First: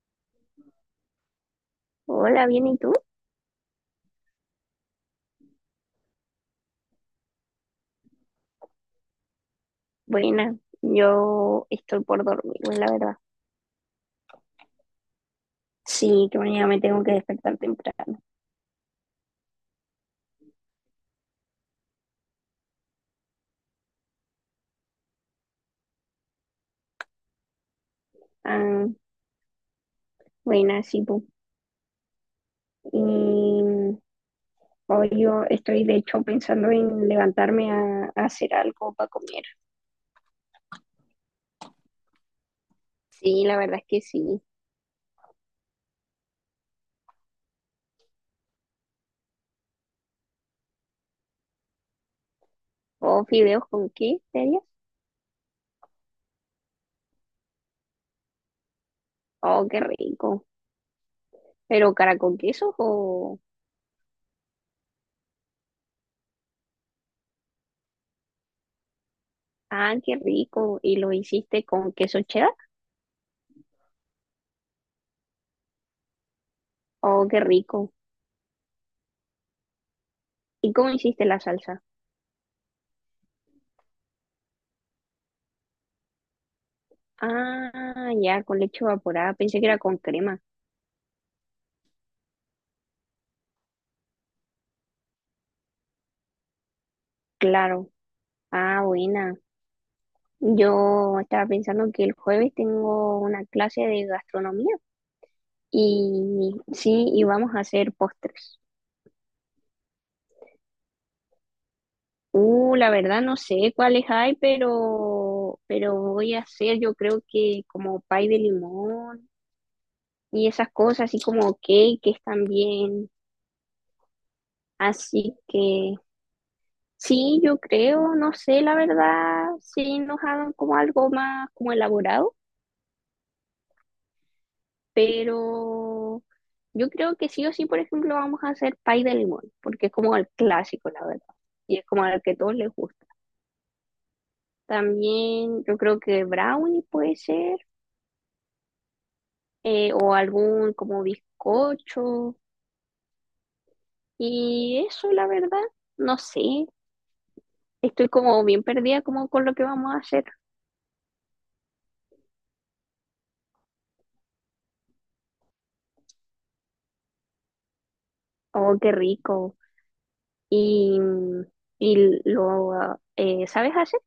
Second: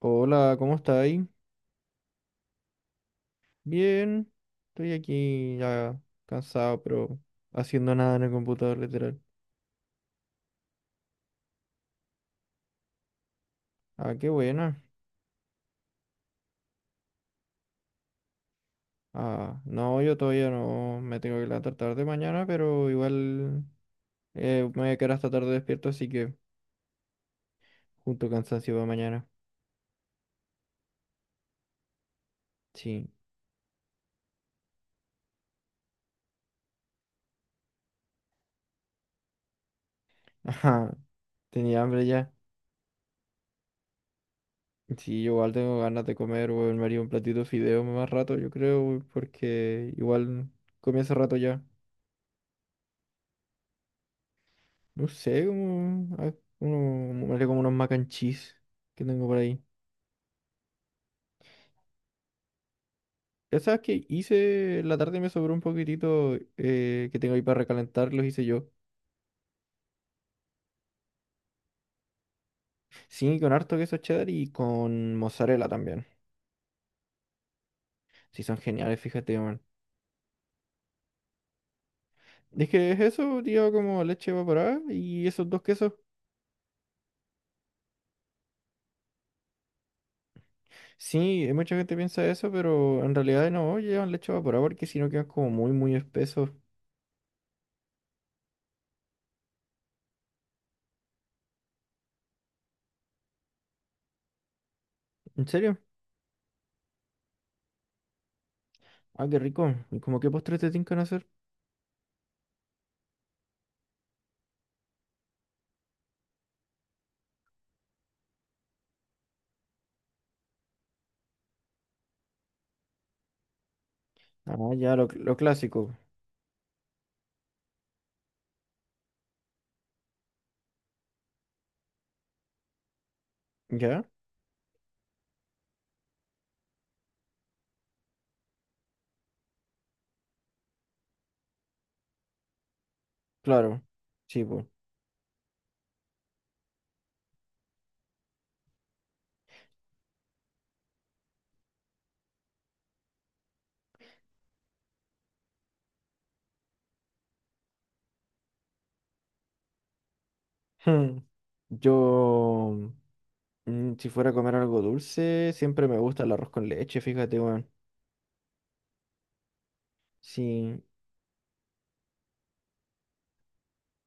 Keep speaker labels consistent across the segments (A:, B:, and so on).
A: Hola, ¿cómo estáis?
B: Hola, bien, ¿y tú?
A: Bien, estoy aquí ya cansado, pero haciendo nada en el computador, literal.
B: Buena, yo estoy por dormirme, la verdad.
A: Ah, qué buena.
B: Sí, que mañana me tengo que despertar temprano.
A: Ah, no, yo todavía no me tengo que levantar tarde mañana, pero igual me voy a quedar hasta tarde despierto, así que junto cansancio para
B: Ah,
A: mañana.
B: buena, sí, tú.
A: Sí.
B: Y hoy yo estoy, de hecho, pensando en levantarme a hacer algo para comer.
A: Ajá, tenía hambre ya.
B: Sí, la verdad es que sí.
A: Sí, yo igual tengo ganas de comer, weón. Me haría un platito de fideo más rato, yo creo, weón, porque igual comí hace rato ya.
B: ¿O fideos con qué, te?
A: No sé, como, me haré como unos mac and cheese que tengo por ahí.
B: Oh, qué rico. ¿Pero cara con queso o?
A: Ya sabes que hice, en la tarde me sobró un poquitito que tengo ahí para recalentar, los hice yo.
B: Ah, qué rico. ¿Y lo hiciste con queso cheddar?
A: Sí, con harto queso cheddar y con mozzarella también.
B: Oh, qué rico.
A: Sí, son geniales, fíjate, man.
B: ¿Y cómo hiciste la salsa?
A: Es que es eso, tío, como leche evaporada y esos dos quesos.
B: Ah, ya, con leche evaporada. Pensé que era con crema.
A: Sí, mucha gente piensa eso, pero en realidad no llevan leche evaporada porque si no quedan como muy, muy espesos.
B: Claro. Ah, buena. Yo estaba pensando que el jueves tengo una clase de gastronomía
A: ¿En serio?
B: y sí, y vamos a hacer postres.
A: Ah, qué rico. ¿Y como qué postres te tincan hacer?
B: La verdad no sé cuáles hay, pero voy a hacer yo creo que como pay de limón y esas cosas, así como cakes también.
A: Ah, ya, lo,
B: Así
A: lo
B: que
A: clásico.
B: sí, yo creo, no sé, la verdad, si nos hagan como algo más como elaborado.
A: ¿Ya?
B: Pero yo creo que sí o sí, por ejemplo, vamos a hacer pay de limón, porque es como el clásico, la verdad, y es como al que todos les gusta.
A: Claro, sí, pues.
B: También yo creo que brownie puede ser, o algún como bizcocho, y eso, la verdad, no sé, estoy como bien perdida como con lo que vamos a hacer.
A: Hmm. Yo, si fuera a comer algo dulce, siempre me gusta el arroz con leche, fíjate, weón.
B: Oh, qué rico.
A: Sí,
B: Y, mm, y lo ¿sabes hacer?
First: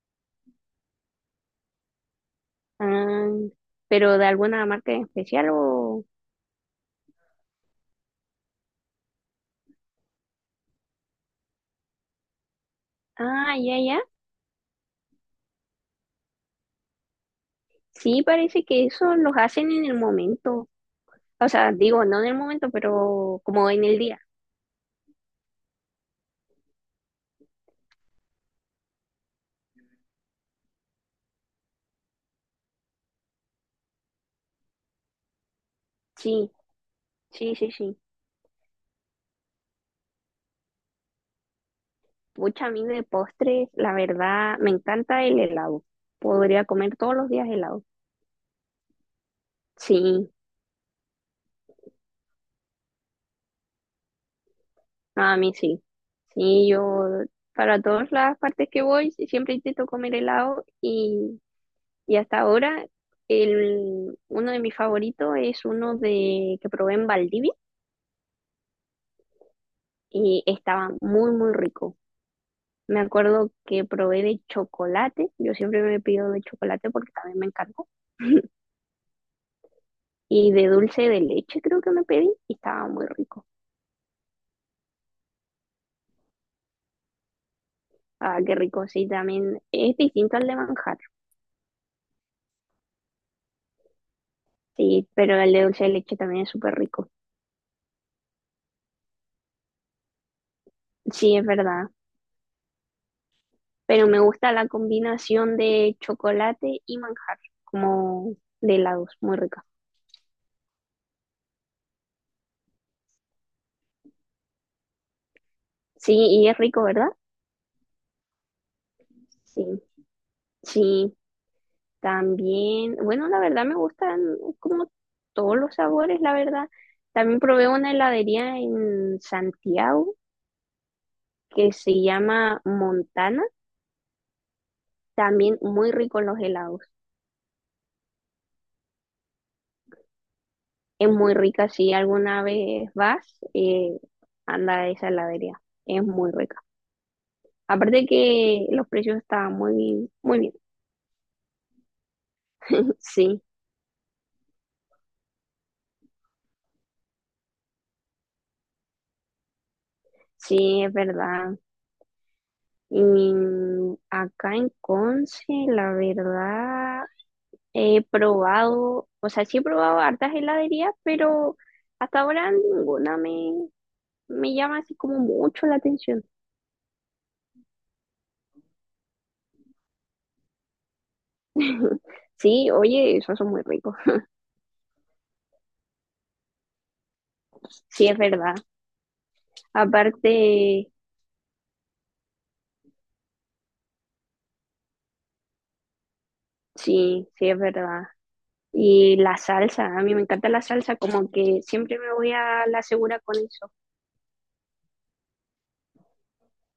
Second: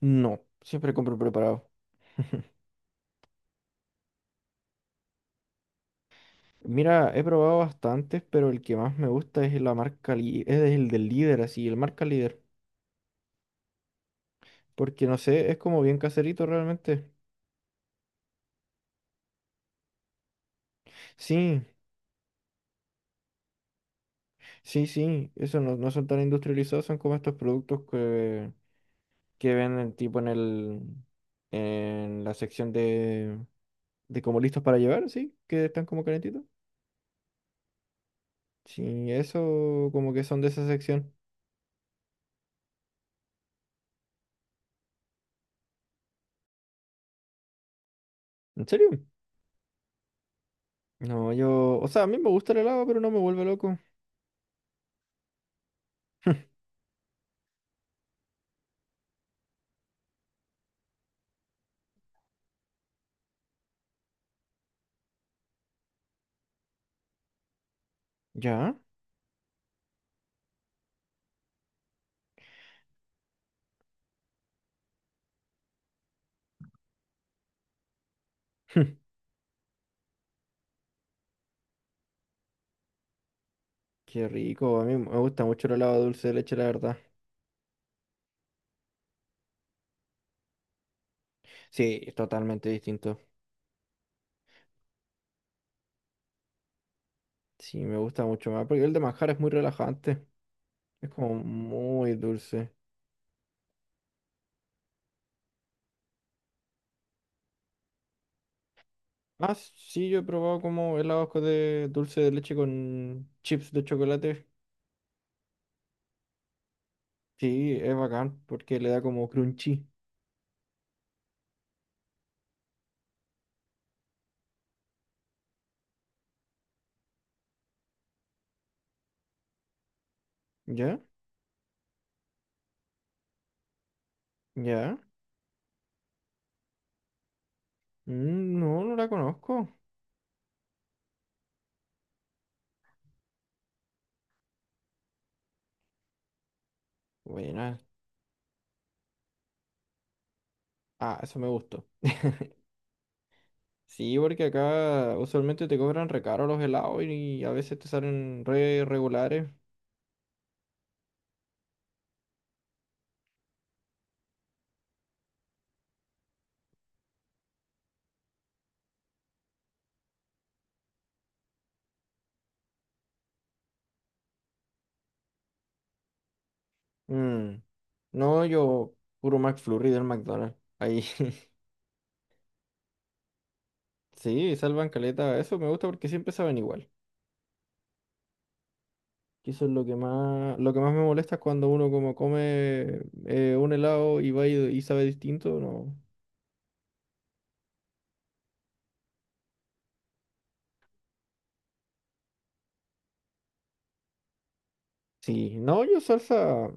A: no, siempre compro preparado.
B: Ah, pero de alguna marca en especial o.
A: Mira, he probado bastantes, pero el que más me gusta es la marca, es el del líder, así, el marca líder.
B: Ah, ya, ya.
A: Porque no sé, es como bien caserito realmente.
B: Sí, parece que eso los hacen en el momento. O
A: Sí,
B: sea, digo, no en el momento, pero como en el día.
A: sí, sí, eso no, no son tan industrializados, son como estos productos que venden tipo en el, en la sección de como listos para llevar, sí, que están como calentitos.
B: Sí, sí, sí, sí.
A: Sí, eso como que son de esa sección.
B: Pucha, a mí de postres, la verdad, me encanta el helado. Podría comer todos los días helado.
A: ¿En serio?
B: Sí,
A: No, o sea, a mí me gusta el helado, pero no me vuelve loco.
B: a mí sí. Sí, yo para todas las partes que voy siempre intento comer helado y hasta ahora el, uno de mis favoritos es uno de que probé en Valdivia
A: ¿Ya?
B: y estaba muy, muy rico. Me acuerdo que probé de chocolate, yo siempre me pido de chocolate porque también me encantó. Y de dulce de leche creo que me pedí y estaba muy rico.
A: Qué rico, a mí me gusta mucho el helado de dulce de leche, la verdad.
B: Ah, qué rico, sí, también es distinto al de manjar,
A: Sí, es totalmente distinto.
B: sí, pero el de dulce de leche también es súper rico.
A: Sí, me gusta mucho más, porque el de manjar es muy relajante. Es como
B: Sí, es verdad,
A: muy dulce.
B: pero me gusta la combinación de chocolate y manjar, como de helados, muy
A: Ah,
B: rica.
A: sí, yo he probado como helados de dulce de leche con chips de chocolate.
B: Sí, y es rico, ¿verdad?
A: Sí, es bacán, porque le da como
B: Sí,
A: crunchy.
B: sí. También, bueno, la verdad me gustan como todos los sabores, la verdad. También probé una heladería en Santiago
A: ¿Ya?
B: que se llama Montana,
A: ¿Ya?
B: también muy rico los helados.
A: Mm, no, no la conozco.
B: Es muy rica, si alguna vez vas, anda a esa heladería, es muy rica.
A: Buena.
B: Aparte que los precios estaban muy bien, muy bien.
A: Ah, eso me gustó.
B: Sí,
A: Sí, porque acá usualmente te cobran recaro los helados y a veces te salen re regulares.
B: sí, es verdad. Y acá en Conce, la verdad. He probado, o sea, sí he probado hartas heladerías, pero hasta ahora ninguna me llama así como mucho la atención.
A: Mm, no, yo puro McFlurry del McDonald's. Ahí.
B: Sí, oye, esos son muy ricos.
A: Sí, salvan caleta. Eso me gusta porque siempre saben igual.
B: Sí, es verdad.
A: Que eso es
B: Aparte,
A: lo que más me molesta es cuando uno como come un helado y va y sabe distinto, no.
B: sí, sí, es verdad. Y la salsa, a mí me encanta la salsa, como que siempre me voy a la segura con eso.
A: Sí, no, yo salsa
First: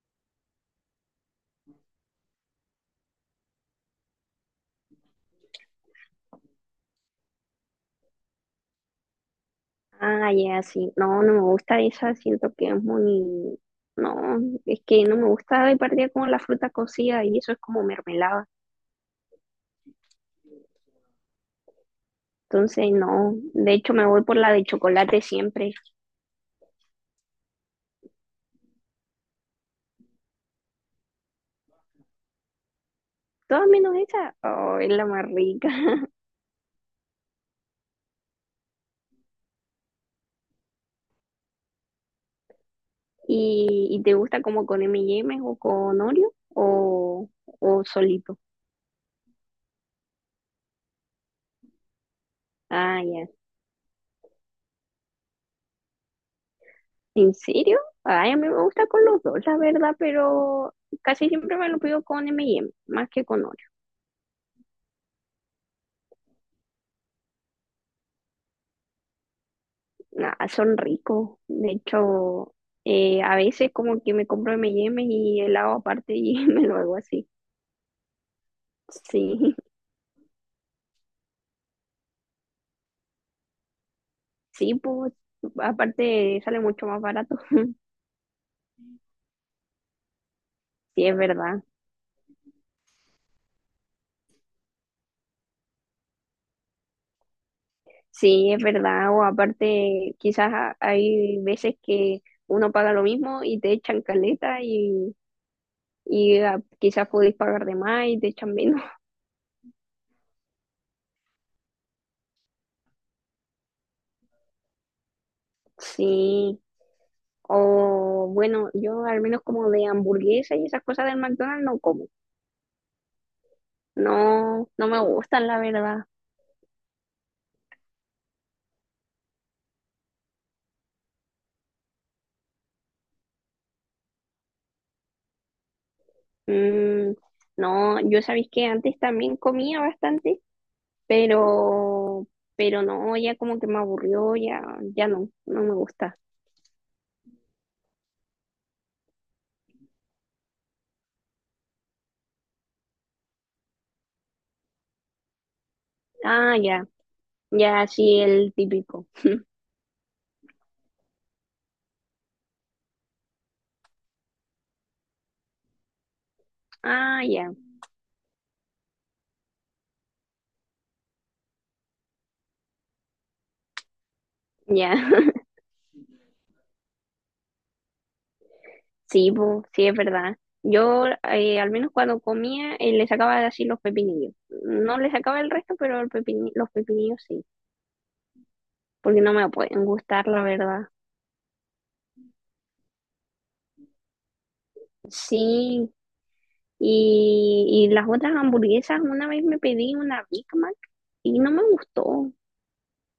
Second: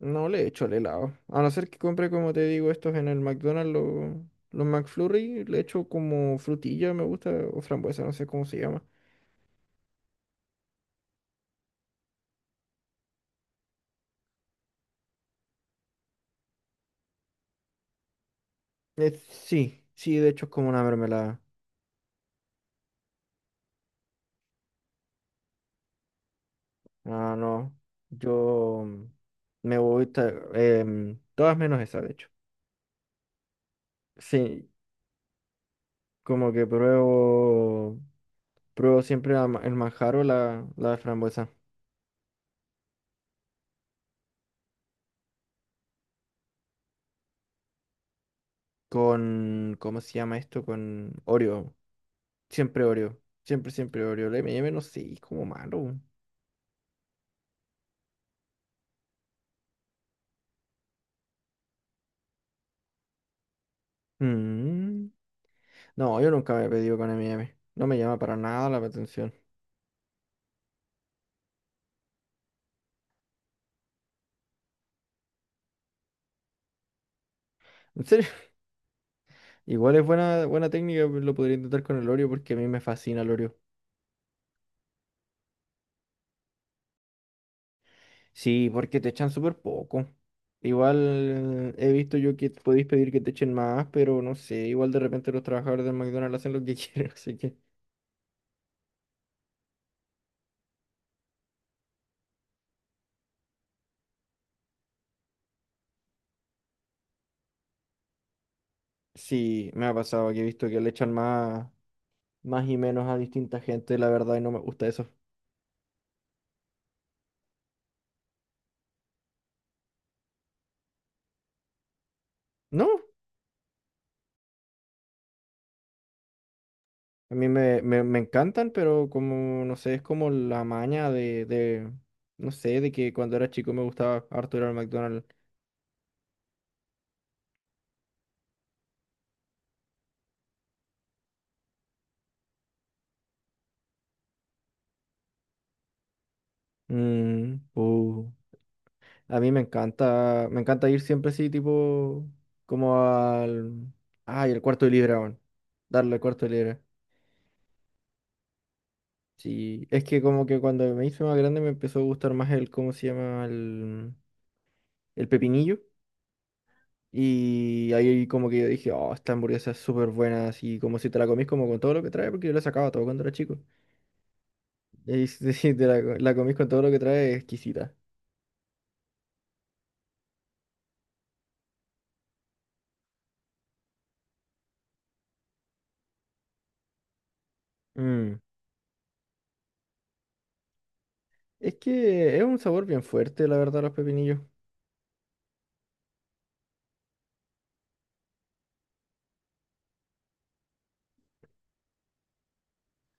A: no le echo al helado. A no ser que compre, como te digo, estos en el McDonald's, los McFlurry, le echo como frutilla, me gusta, o frambuesa, no sé cómo se llama.
B: Ah, ya, sí. No, no me gusta esa, siento que es muy. No, es que no me gusta de partida como la fruta cocida y eso es como mermelada.
A: Sí, sí, de hecho es como una mermelada.
B: Entonces, no. De hecho, me voy por la de chocolate siempre.
A: Ah, no, yo me gusta, todas menos esa, de hecho.
B: Todas menos esa.
A: Sí,
B: Oh, es la más rica.
A: como que pruebo siempre el manjar o la frambuesa.
B: ¿Y te gusta como con M&M o con Oreo o solito?
A: Con, ¿cómo se llama esto? Con Oreo. Siempre
B: Ah,
A: Oreo.
B: ya.
A: Siempre, siempre Oreo. El M&M no sé, es como malo.
B: ¿En serio? Ay, a mí me gusta con los dos, la verdad, pero casi siempre me lo pido con M&M, más que con Oreo.
A: Mm. No, yo nunca me he pedido con M&M. No me llama para nada la atención.
B: Nada, son ricos. De hecho, a veces como que me compro M&M y M y helado aparte y me lo hago así.
A: En serio,
B: Sí.
A: igual es buena, buena técnica, pues, lo podría intentar con el Oreo porque a mí me fascina el Oreo.
B: Sí, pues, aparte sale mucho más barato.
A: Sí, porque te echan súper poco.
B: Sí, es verdad.
A: Igual he visto yo que podéis pedir que te echen más, pero no sé, igual de repente los trabajadores del McDonald's hacen lo que quieren, así que
B: Sí, es verdad. O aparte, quizás hay veces que uno paga lo mismo y te echan caleta y quizás podéis pagar de más y te echan menos.
A: sí, me ha pasado que he visto que le echan más, más y menos a distinta gente, la verdad, y no me gusta eso.
B: Sí. O bueno, yo al menos como de hamburguesa y esas cosas del McDonald's no como.
A: ¿No?
B: No, no me gustan, la verdad.
A: A mí me encantan, pero como, no sé, es como la maña no sé, de que cuando era chico me gustaba harto ir al McDonald's.
B: Mm, no, yo sabéis que antes también comía bastante pero, pero no, ya como que me aburrió, ya, ya no, no me gusta.
A: Mm. A mí me encanta ir siempre así, tipo, como ay, el cuarto de libra, weón. Darle el cuarto de
B: Ah,
A: libra.
B: ya, ya, sí, el típico.
A: Sí, es que como que cuando me hice más grande me empezó a gustar más el, ¿cómo se llama? El pepinillo.
B: Ah, ya,
A: Y ahí como que yo dije, oh, esta hamburguesa es súper buena, así como si te la comís como con todo lo que trae, porque yo la sacaba todo cuando era chico.
B: ya,
A: Y si te la comís con todo lo que trae, es exquisita.
B: sí, po, sí, es verdad. Yo, al menos cuando comía, le sacaba así los pepinillos. No le sacaba el resto, pero el los pepinillos sí,
A: Mm.
B: porque no me pueden gustar, la verdad.
A: Es que es un sabor bien fuerte, la verdad, los pepinillos.
B: Sí, y las otras hamburguesas, una vez me pedí una Big Mac y no me gustó.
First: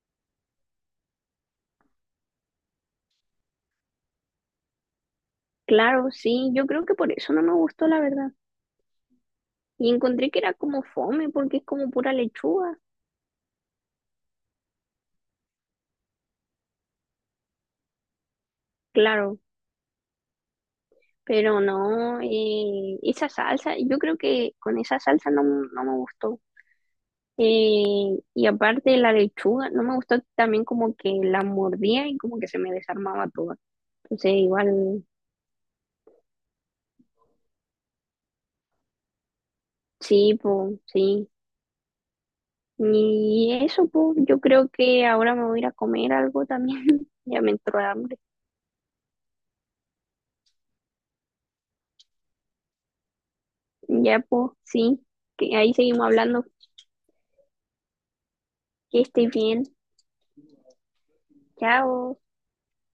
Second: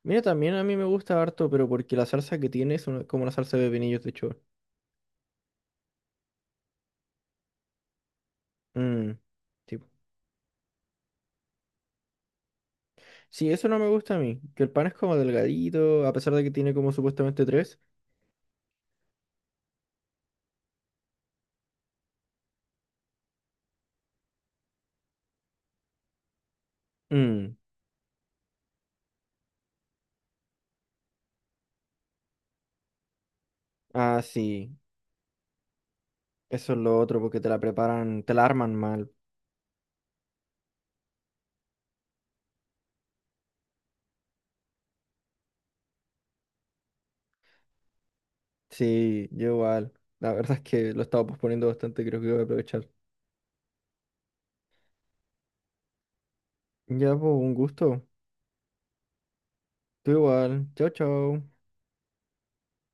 A: Mira, también a mí me gusta harto, pero porque la salsa que tiene es como una salsa de pepinillos de hecho.
B: Claro, sí, yo creo que por eso no me gustó, la verdad.
A: Mm. Sí.
B: Y encontré que era como fome porque es como pura lechuga,
A: Sí, eso no me gusta a mí, que el pan es como delgadito, a pesar de que tiene como supuestamente tres.
B: claro, pero no, esa salsa, yo creo que con esa salsa no, no me gustó.
A: Mm.
B: Y aparte la lechuga, no me gustó también como que la mordía y como que se me desarmaba toda.
A: Ah,
B: Entonces
A: sí,
B: igual,
A: eso es lo otro, porque te la preparan, te la arman mal.
B: sí, pues, sí. Y eso, pues, yo creo que ahora me voy a ir a comer algo también. Ya me entró hambre.
A: Sí, yo igual. La verdad es que lo estaba posponiendo bastante, creo que voy a aprovechar.
B: Ya, pues, sí, que ahí seguimos hablando.
A: Ya, pues, un gusto.
B: Que estés bien.
A: Tú igual. Chao, chao.
B: Chao.